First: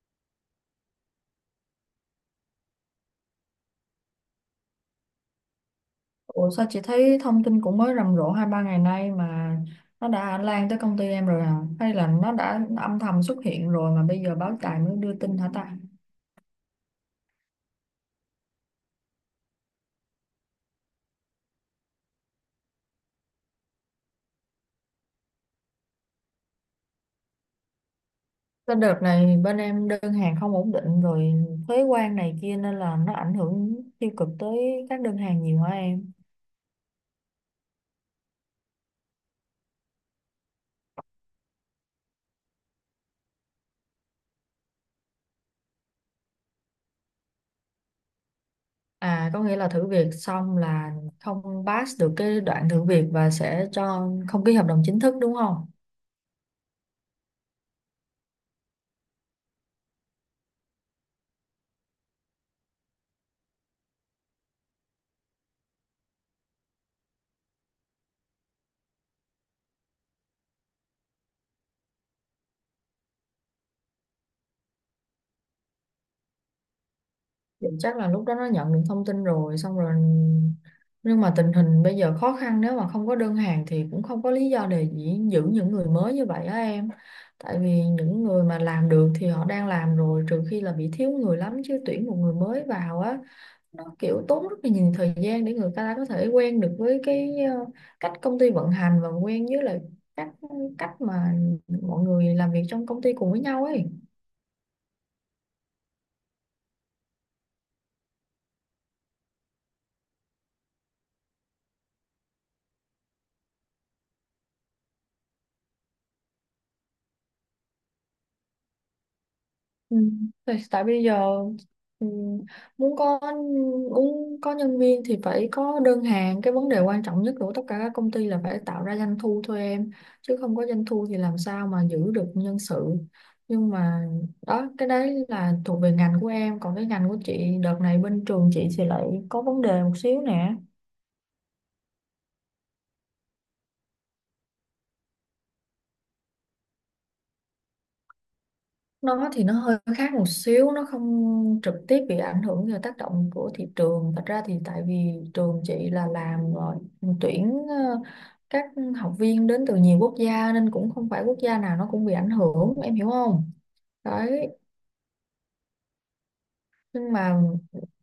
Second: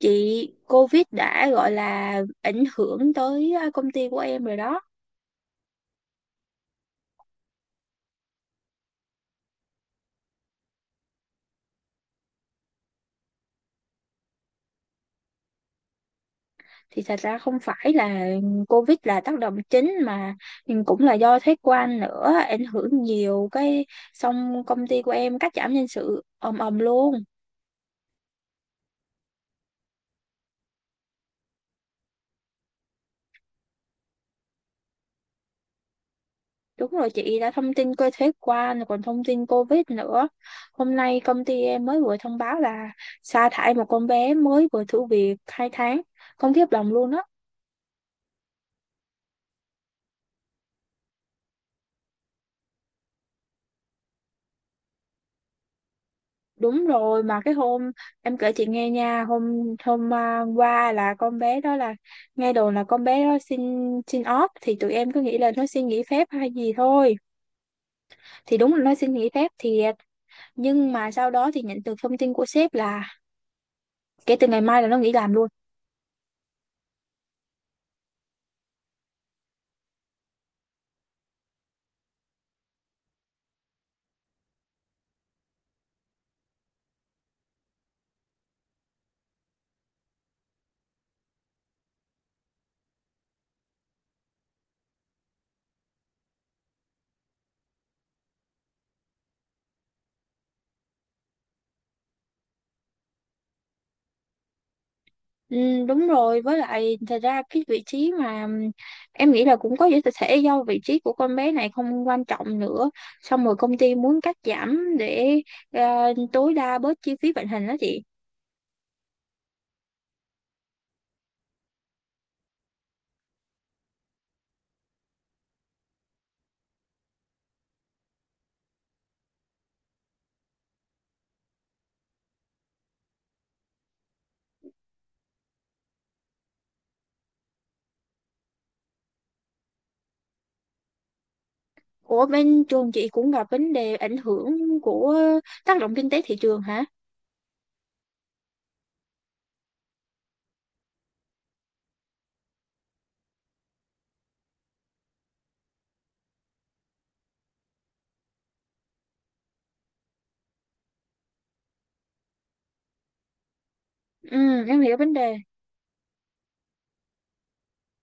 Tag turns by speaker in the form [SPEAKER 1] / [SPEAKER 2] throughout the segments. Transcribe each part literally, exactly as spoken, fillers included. [SPEAKER 1] Chị, COVID đã gọi là ảnh hưởng tới à, công ty của em rồi đó.
[SPEAKER 2] Ủa sao chị thấy thông tin cũng mới rầm rộ hai ba ngày nay mà nó đã lan tới công ty em rồi à? Hay là nó đã âm thầm xuất hiện rồi mà bây giờ báo đài mới đưa tin hả ta?
[SPEAKER 1] Thì thật ra không phải là COVID là tác động chính, mà cũng là do thuế quan nữa ảnh hưởng nhiều cái, xong công ty của em cắt giảm nhân sự ầm ầm luôn.
[SPEAKER 2] Cái đợt này bên em đơn hàng không ổn định rồi, thuế quan này kia nên là nó ảnh hưởng tiêu cực tới các đơn hàng nhiều hả em?
[SPEAKER 1] Đúng rồi chị, đã thông tin coi thuế quan rồi còn thông tin COVID nữa. Hôm nay công ty em mới vừa thông báo là sa thải một con bé mới vừa thử việc hai tháng. Không, khiếp lòng luôn đó.
[SPEAKER 2] À, có nghĩa là thử việc xong là không pass được cái đoạn thử việc và sẽ cho không ký hợp đồng chính thức đúng không?
[SPEAKER 1] Đúng rồi, mà cái hôm em kể chị nghe nha, hôm hôm à, qua là con bé đó là, nghe đồn là con bé đó xin xin off. Thì tụi em cứ nghĩ là nó xin nghỉ phép hay gì thôi, thì đúng là nó xin nghỉ phép thiệt. Nhưng mà sau đó thì nhận được thông tin của sếp là kể từ ngày mai là nó nghỉ làm luôn.
[SPEAKER 2] Thì chắc là lúc đó nó nhận được thông tin rồi, xong rồi. Nhưng mà tình hình bây giờ khó khăn, nếu mà không có đơn hàng thì cũng không có lý do để dĩ- giữ những người mới như vậy á em. Tại vì những người mà làm được thì họ đang làm rồi, trừ khi là bị thiếu người lắm, chứ tuyển một người mới vào á, nó kiểu tốn rất là nhiều thời gian để người ta có thể quen được với cái ờ, cách công ty vận hành, và quen với lại các cách mà mọi người làm việc trong công ty cùng với nhau ấy.
[SPEAKER 1] Ừ, đúng rồi, với lại thật ra cái vị trí mà ừm, em nghĩ là cũng có thể thể do vị trí của con bé này không quan trọng nữa, xong rồi công ty muốn cắt giảm để à, tối đa bớt chi phí vận hành đó chị.
[SPEAKER 2] Ừ. Tại tại bây giờ, ừ, muốn có muốn có nhân viên thì phải có đơn hàng. Cái vấn đề quan trọng nhất của tất cả các công ty là phải tạo ra doanh thu thôi em, chứ không có doanh thu thì làm sao mà giữ được nhân sự. Nhưng mà đó, cái đấy là thuộc về ngành của em, còn cái ngành của chị đợt này, bên trường chị thì lại có vấn đề một xíu nè.
[SPEAKER 1] Ủa bên trường chị cũng gặp vấn đề ảnh hưởng của tác động kinh tế thị trường hả?
[SPEAKER 2] Nó thì nó hơi khác một xíu, nó không trực tiếp bị ảnh hưởng do tác động của thị trường, thật ra thì tại vì trường chị là làm rồi, tuyển ờ, các học viên đến từ nhiều quốc gia, nên cũng không phải quốc gia nào nó cũng bị ảnh hưởng em hiểu không. Đấy.
[SPEAKER 1] Ừ, em hiểu vấn đề.
[SPEAKER 2] Nhưng mà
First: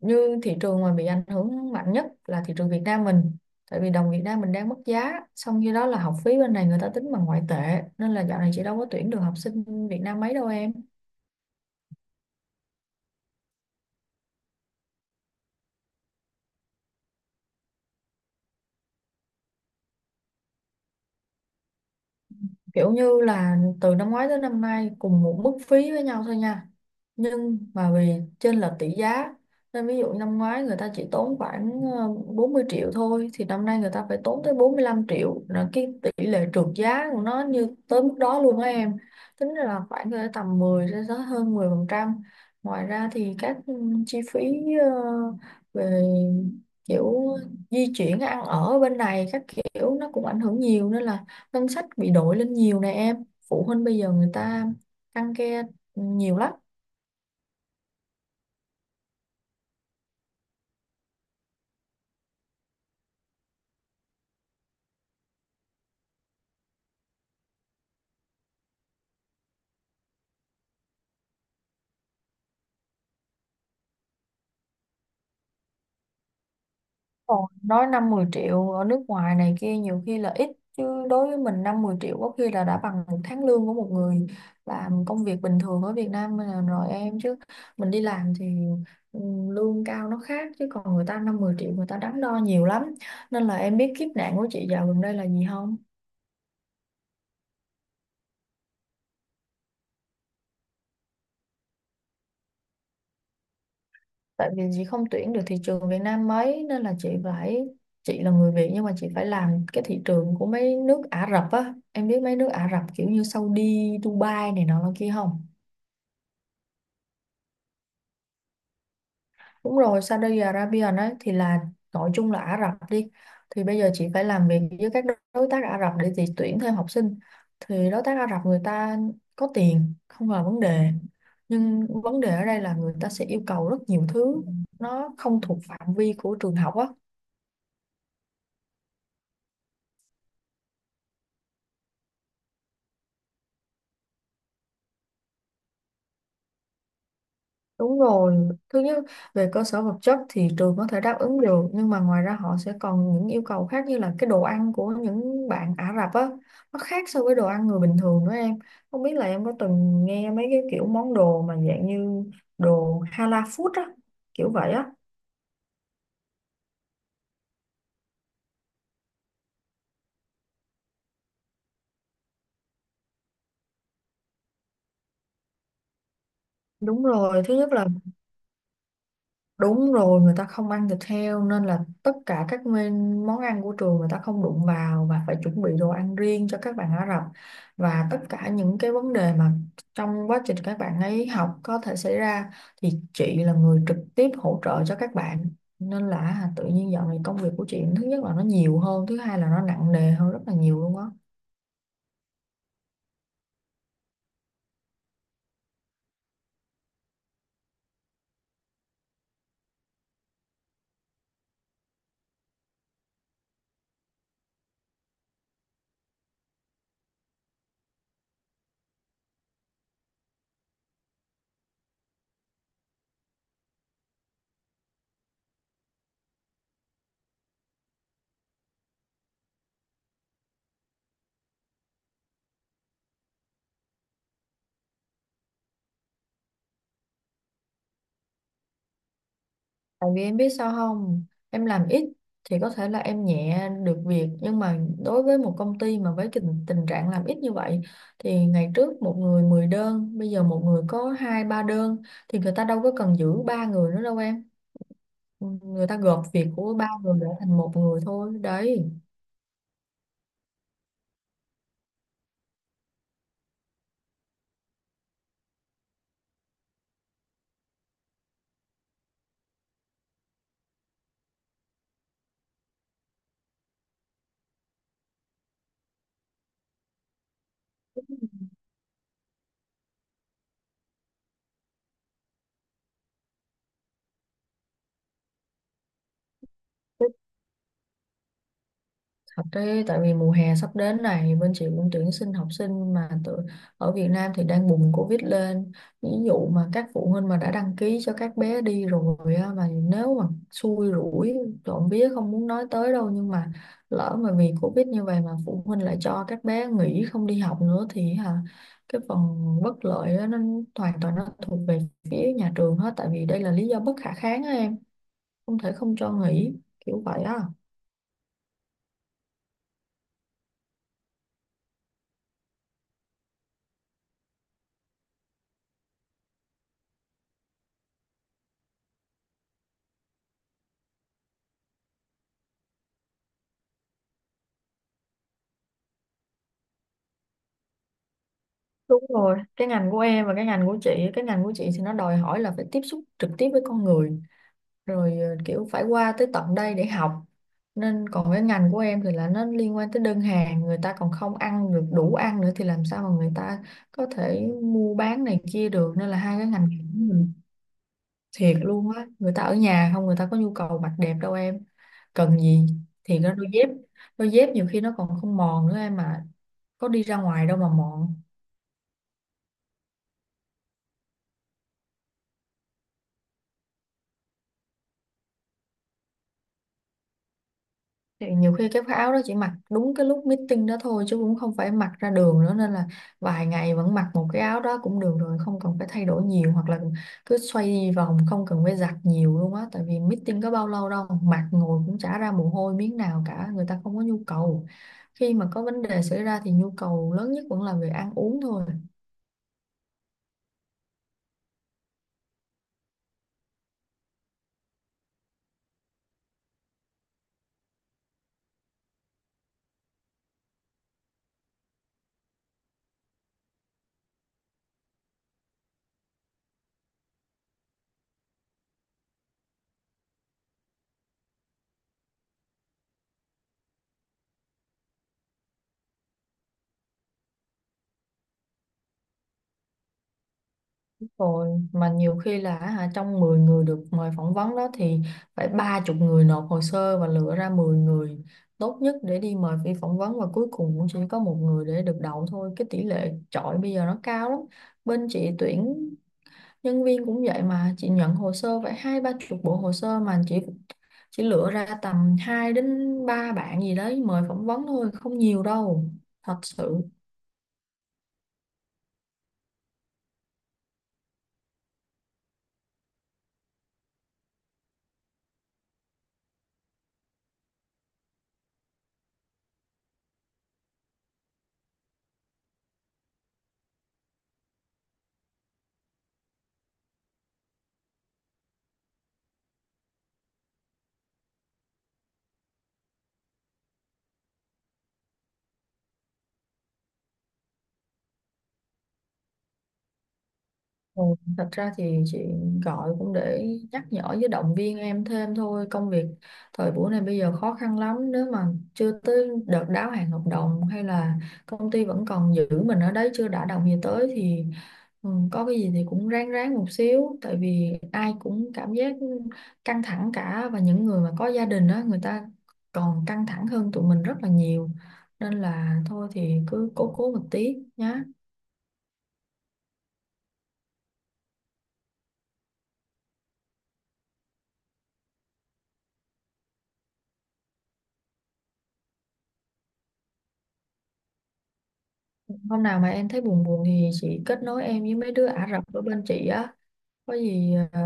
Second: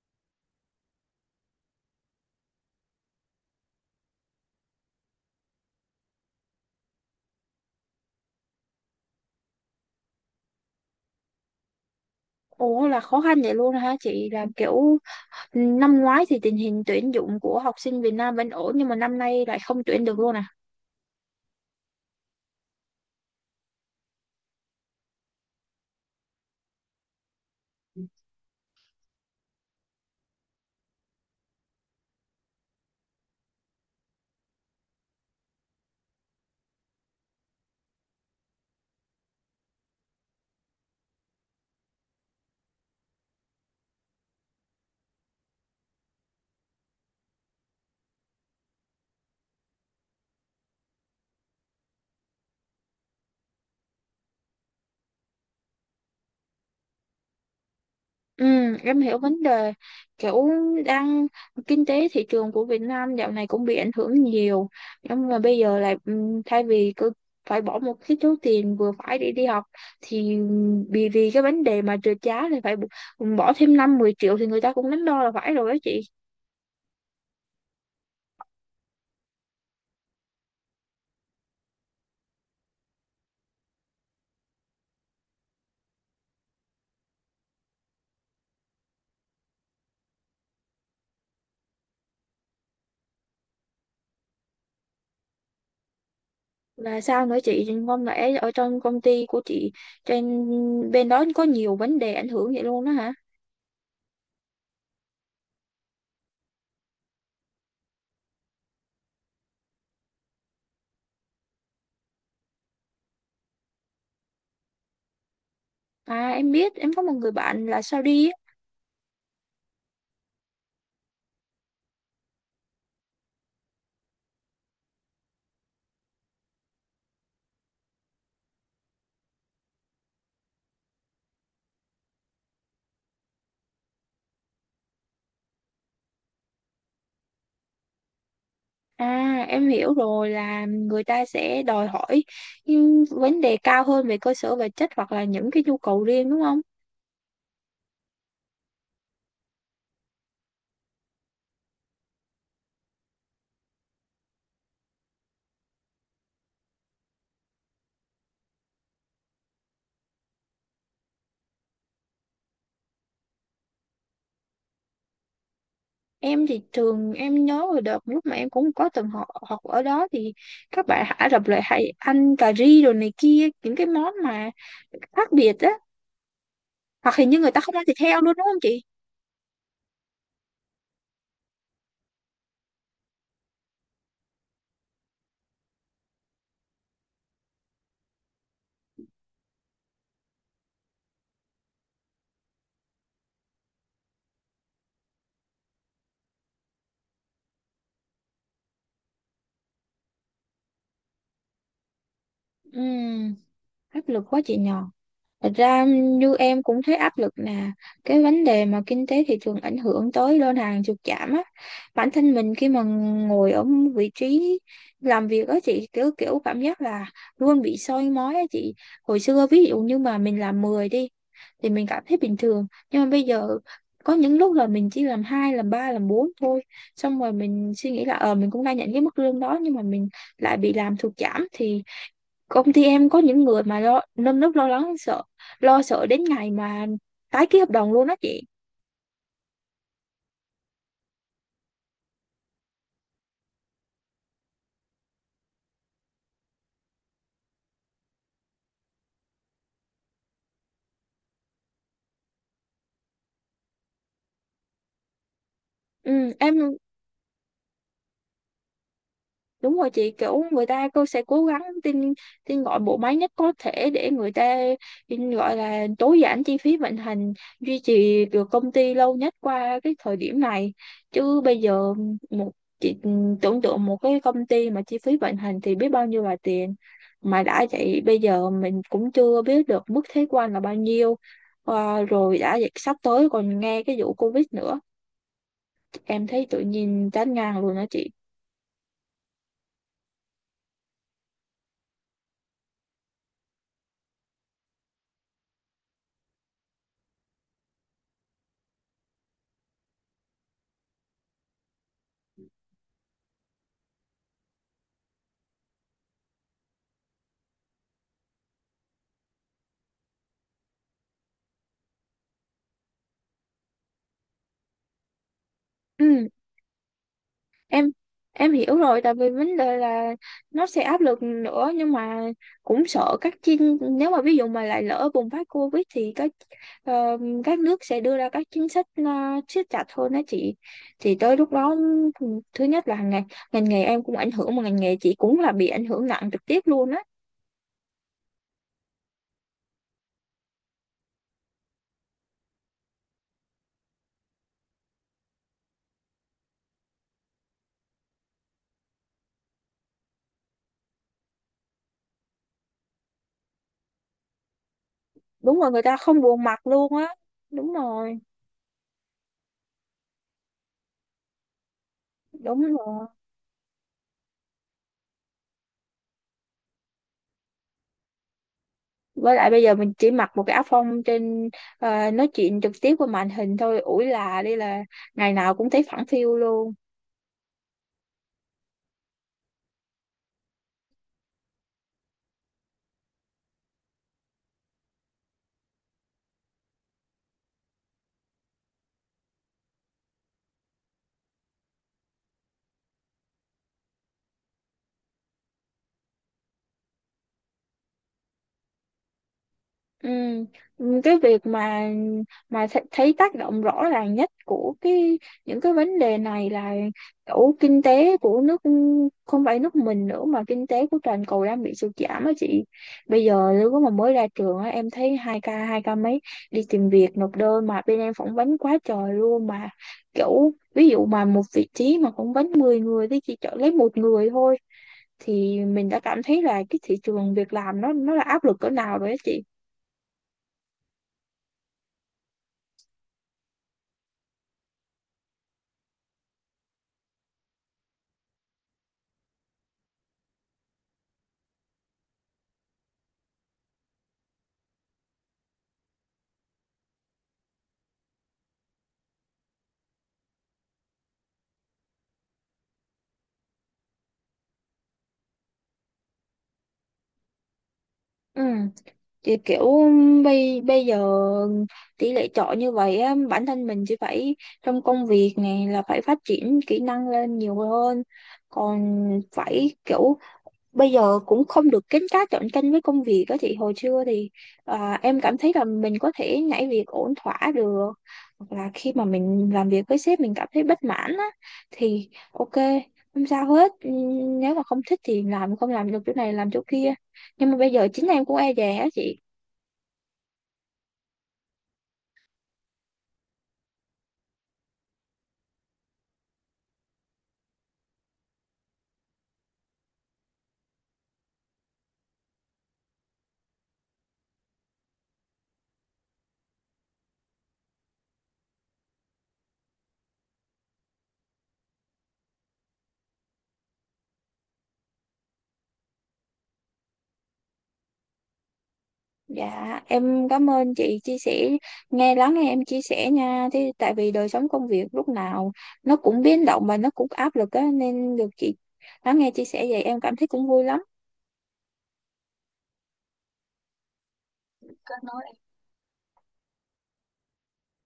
[SPEAKER 2] như thị trường mà bị ảnh hưởng mạnh nhất là thị trường Việt Nam mình, tại vì đồng Việt Nam mình đang mất giá, xong khi đó là học phí bên này người ta tính bằng ngoại tệ, nên là dạo này chị đâu có tuyển được học sinh Việt Nam mấy đâu em.
[SPEAKER 1] Ủa là khó khăn vậy luôn hả chị? Là kiểu, ừ, năm ngoái thì tình hình tuyển dụng của học sinh Việt Nam vẫn ổn nhưng mà năm nay lại không tuyển được luôn à?
[SPEAKER 2] Kiểu như là từ năm ngoái tới năm nay cùng một mức phí với nhau thôi nha, nhưng mà vì chênh lệch tỷ giá nên ví dụ năm ngoái người ta chỉ tốn khoảng ờ, bốn mươi triệu thôi, thì năm nay người ta phải tốn tới bốn mươi lăm triệu, là cái tỷ lệ trượt giá của nó như tới mức đó luôn á em. Tính ra là khoảng cỡ tầm mười đến tới hơn mười phần trăm. Ngoài ra thì các ừ, chi phí ờ, về kiểu di chuyển, ăn ở bên này các kiểu nó cũng ảnh hưởng nhiều, nên là ngân sách bị đổi lên nhiều nè em. Phụ huynh bây giờ người ta ăn ke nhiều lắm.
[SPEAKER 1] Ừ, em hiểu vấn đề. Kiểu đang kinh tế thị trường của Việt Nam dạo này cũng bị ảnh hưởng nhiều, nhưng mà bây giờ là ừm, thay vì cứ phải bỏ một cái số tiền vừa phải để đi học, thì ừm, vì vì cái vấn đề mà trượt giá thì phải b- bỏ thêm năm mười triệu thì người ta cũng đắn đo là phải rồi đó chị.
[SPEAKER 2] Còn nói năm mười triệu ở nước ngoài này kia nhiều khi là ít, chứ đối với mình năm mười triệu có khi là đã bằng một tháng lương của một người làm công việc bình thường ở Việt Nam là rồi em. Chứ mình đi làm thì ừ, lương cao nó khác, chứ còn người ta năm mười triệu người ta đắn đo nhiều lắm. Nên là em biết kiếp nạn của chị dạo gần đây là gì không.
[SPEAKER 1] Là sao nữa chị, không lẽ ở trong công ty của chị, trên bên đó có nhiều vấn đề ảnh hưởng vậy luôn đó hả?
[SPEAKER 2] Tại vì chị không tuyển được thị trường Việt Nam mấy, nên là chị phải, chị là người Việt nhưng mà chị phải làm cái thị trường của mấy nước Ả Rập á. Em biết mấy nước Ả Rập kiểu như Saudi, Dubai này nọ là kia không.
[SPEAKER 1] À, em biết, em có một người bạn là sao đi.
[SPEAKER 2] Đúng rồi, Saudi Arabia nói thì là, gọi chung là Ả Rập đi. Thì bây giờ chị phải làm việc với các đối tác Ả Rập để chị tuyển thêm học sinh, thì đối tác Ả Rập người ta có tiền không là vấn đề, nhưng vấn đề ở đây là người ta sẽ yêu cầu rất nhiều thứ nó không thuộc phạm vi của trường học á.
[SPEAKER 1] À, em hiểu rồi là người ta sẽ đòi hỏi những vấn đề cao hơn về cơ sở vật chất hoặc là những cái nhu cầu riêng đúng không?
[SPEAKER 2] Đúng rồi, thứ nhất về cơ sở vật chất thì trường có thể đáp ứng được, nhưng mà ngoài ra họ sẽ còn những yêu cầu khác, như là cái đồ ăn của những bạn Ả Rập á, nó khác so với đồ ăn người bình thường nữa em. Không biết là em có từng nghe mấy cái kiểu món đồ mà dạng như đồ halal food á, kiểu vậy á.
[SPEAKER 1] Em thì trường em nhớ hồi đợt lúc mà em cũng có từng học học ở đó, thì các bạn Ả Rập lại hay ăn cà ri rồi này kia, những cái món mà khác biệt á.
[SPEAKER 2] Đúng
[SPEAKER 1] Hoặc hình như
[SPEAKER 2] rồi,
[SPEAKER 1] người
[SPEAKER 2] thứ
[SPEAKER 1] ta
[SPEAKER 2] nhất
[SPEAKER 1] không ăn
[SPEAKER 2] là,
[SPEAKER 1] thịt heo luôn đúng không chị?
[SPEAKER 2] đúng rồi, người ta không ăn thịt heo nên là tất cả các men- món ăn của trường người ta không đụng vào, và phải chuẩn bị đồ ăn riêng cho các bạn Ả Rập. Và tất cả những cái vấn đề mà trong quá trình các bạn ấy học có thể xảy ra thì chị là người trực tiếp hỗ trợ cho các bạn. Nên là tự nhiên dạo này công việc của chị thứ nhất là nó nhiều hơn, thứ hai là nó nặng nề hơn rất là nhiều luôn á.
[SPEAKER 1] Ừ, áp lực quá chị nhờ. Thật ra như em cũng thấy áp lực nè, cái vấn đề mà kinh tế thị trường ảnh hưởng tới đơn hàng sụt giảm á, bản thân mình khi mà ngồi ở vị trí làm việc á chị, kiểu kiểu cảm giác là luôn bị soi mói á chị. Hồi xưa ví dụ như mà mình làm mười đi, thì mình cảm thấy bình thường. Nhưng mà bây giờ có những lúc là mình chỉ làm hai, làm ba, làm bốn thôi, xong rồi mình suy nghĩ là ờ mình cũng đang nhận cái mức lương đó nhưng mà mình lại bị làm sụt giảm. Thì công ty em có những người mà lo nơm nớp lo lắng sợ, lo sợ đến ngày mà tái ký hợp đồng luôn á chị.
[SPEAKER 2] Tại vì em biết sao không, em làm ít thì có thể là em nhẹ được việc, nhưng mà đối với một công ty mà với tình, tình trạng làm ít như vậy thì ngày trước một người mười đơn, bây giờ một người có hai ba đơn, thì người ta đâu có cần giữ ba người nữa đâu em. Người ta
[SPEAKER 1] Ừ,
[SPEAKER 2] gộp việc
[SPEAKER 1] em,
[SPEAKER 2] của ba người để thành một người thôi. Đấy.
[SPEAKER 1] đúng rồi chị, kiểu người ta cô sẽ cố gắng tin tin gọi bộ máy nhất có thể để người ta tin gọi là tối giản chi phí vận hành, duy trì được công ty lâu nhất qua cái thời điểm này. Chứ bây giờ một chị tưởng tượng một cái công ty mà chi phí vận hành thì biết bao nhiêu là tiền, mà đã vậy bây giờ mình cũng chưa biết được mức thuế quan là bao nhiêu. Ờ, rồi đã vậy sắp tới còn nghe cái vụ Covid nữa, em thấy tự nhiên chán ngang luôn đó chị.
[SPEAKER 2] Thật đấy, tại vì mùa hè sắp đến này bên chị cũng tuyển sinh học sinh, mà tự, ở Việt Nam thì đang bùng Covid lên. Ví dụ mà các phụ huynh mà đã đăng ký cho các bé đi rồi á, mà nếu mà xui rủi, trộm vía không muốn nói tới đâu, nhưng mà lỡ mà vì Covid như vậy mà phụ huynh lại cho các bé nghỉ không đi học nữa thì hả, cái phần bất lợi á, nó hoàn toàn nó thuộc về phía nhà trường hết, tại vì đây là lý do bất khả kháng á em, không thể không cho
[SPEAKER 1] Ừ.
[SPEAKER 2] nghỉ, kiểu vậy á.
[SPEAKER 1] em em hiểu rồi, tại vì vấn đề là nó sẽ áp lực nữa. Nhưng mà cũng sợ các chính, nếu mà ví dụ mà lại lỡ bùng phát Covid thì các ờ, các nước sẽ đưa ra các chính sách ờ, siết chặt hơn đó chị. Thì tới lúc đó thứ nhất là ngành ngành nghề em cũng ảnh hưởng, mà ngành nghề chị cũng là bị ảnh hưởng nặng trực tiếp luôn á.
[SPEAKER 2] Đúng rồi, cái ngành của em và cái ngành của chị, cái ngành của chị thì nó đòi hỏi là phải tiếp xúc trực tiếp với con người, rồi ờ, kiểu phải qua tới tận đây để học. Nên còn cái ngành của em thì là nó liên quan tới đơn hàng, người ta còn không ăn được đủ ăn nữa thì làm sao mà người ta có thể mua bán này
[SPEAKER 1] Đúng
[SPEAKER 2] kia
[SPEAKER 1] rồi, người
[SPEAKER 2] được.
[SPEAKER 1] ta
[SPEAKER 2] Nên là
[SPEAKER 1] không
[SPEAKER 2] hai
[SPEAKER 1] buồn
[SPEAKER 2] cái
[SPEAKER 1] mặt
[SPEAKER 2] ngành này
[SPEAKER 1] luôn
[SPEAKER 2] của
[SPEAKER 1] á.
[SPEAKER 2] mình
[SPEAKER 1] Đúng rồi.
[SPEAKER 2] thiệt luôn á, người ta ở nhà không, người ta có nhu cầu mặc đẹp đâu em. Cần
[SPEAKER 1] Đúng
[SPEAKER 2] gì,
[SPEAKER 1] rồi,
[SPEAKER 2] thì nó đôi dép, đôi dép nhiều khi nó còn không mòn nữa em, mà có đi ra ngoài đâu mà mòn.
[SPEAKER 1] với lại bây giờ mình chỉ mặc một cái áo phông trên, ờ, nói chuyện trực tiếp qua màn hình thôi, ủi là đi là ngày nào cũng thấy phẳng phiu luôn.
[SPEAKER 2] Thì nhiều khi cái áo đó chỉ mặc đúng cái lúc meeting đó thôi, chứ cũng không phải mặc ra đường nữa, nên là vài ngày vẫn mặc một cái áo đó cũng được rồi, không cần phải thay đổi nhiều, hoặc là cứ xoay vòng không cần phải giặt nhiều luôn á, tại vì meeting có bao lâu đâu, mặc ngồi cũng chả ra mồ hôi miếng nào cả, người ta không có nhu cầu. Khi mà có vấn đề xảy ra thì nhu cầu lớn nhất vẫn là về ăn uống thôi.
[SPEAKER 1] Ừ. Cái việc mà mà th- thấy tác động rõ ràng nhất của cái những cái vấn đề này là kiểu kinh tế của nước, không phải nước mình nữa mà kinh tế của toàn cầu đang bị sụt giảm á chị. Bây giờ nếu mà mới ra trường á, em thấy hai ca hai ca mấy đi tìm việc nộp đơn mà bên em phỏng vấn quá trời luôn. Mà kiểu ví dụ mà một vị trí mà phỏng vấn mười người thì chỉ chọn lấy một người thôi, thì mình đã cảm thấy là cái thị trường việc làm nó nó là áp lực cỡ nào rồi á chị.
[SPEAKER 2] Rồi mà nhiều khi là hả, trong mười người được mời phỏng vấn đó thì phải ba chục người nộp hồ sơ, và lựa ra mười người tốt nhất để đi mời đi phỏng vấn, và cuối cùng cũng chỉ có một người để được đậu thôi. Cái tỷ lệ chọi bây giờ nó cao lắm. Bên chị tuyển nhân viên cũng vậy, mà chị nhận hồ sơ phải hai ba chục bộ hồ sơ, mà chị chỉ lựa ra tầm hai đến ba bạn gì đấy mời phỏng vấn thôi, không nhiều đâu. Thật sự.
[SPEAKER 1] Ừ, thì kiểu bây bây giờ tỷ lệ chọi như vậy á, bản thân mình chỉ phải trong công việc này là phải phát triển kỹ năng lên nhiều hơn. Còn phải kiểu bây giờ cũng không được kín cá chọn canh với công việc á. Thì hồi xưa thì à, em cảm thấy là mình có thể nhảy việc ổn thỏa được, hoặc là khi mà mình làm việc với sếp mình cảm thấy bất mãn á thì ok, không sao hết. Ừ, nếu mà không thích thì làm, không làm được chỗ này làm chỗ kia. Nhưng mà bây giờ chính em cũng e dè á chị.
[SPEAKER 2] Ừ, Thật ra thì chị gọi cũng để nhắc nhở với động viên em thêm thôi. Công việc thời buổi này bây giờ khó khăn lắm, nếu mà chưa tới đợt đáo hạn hợp đồng, hay là công ty vẫn còn giữ mình ở đấy chưa đã đồng gì tới thì ừ, có cái gì thì cũng ráng ráng một xíu, tại vì ai cũng cảm giác căng thẳng cả, và những người mà có gia đình đó người ta còn căng thẳng hơn tụi mình rất là nhiều, nên là thôi thì cứ cố cố một tí nhá.
[SPEAKER 1] Dạ, em cảm ơn chị chia sẻ, nghe lắng nghe em chia sẻ nha. Thế tại vì đời sống công việc lúc nào nó cũng biến động và nó cũng áp lực á, nên được chị lắng nghe chia sẻ vậy em cảm thấy cũng vui lắm.
[SPEAKER 2] Hôm nào mà em thấy buồn buồn thì chị kết nối em với
[SPEAKER 1] Kết
[SPEAKER 2] mấy
[SPEAKER 1] nối.
[SPEAKER 2] đứa Ả Rập ở bên chị á. Có gì ờ,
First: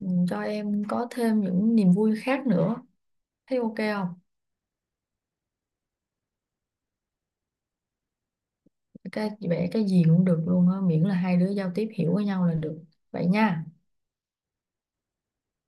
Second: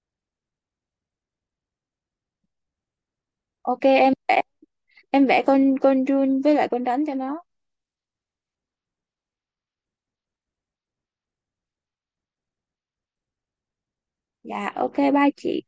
[SPEAKER 2] ừ, cho em có thêm những niềm vui khác nữa. Thấy ok
[SPEAKER 1] Ok, em
[SPEAKER 2] không?
[SPEAKER 1] vẽ em vẽ con con run với lại con rắn cho nó.
[SPEAKER 2] Cái vẽ cái gì cũng được luôn á, miễn là hai đứa giao tiếp hiểu với nhau là được. Vậy nha.
[SPEAKER 1] Dạ, ok bye chị.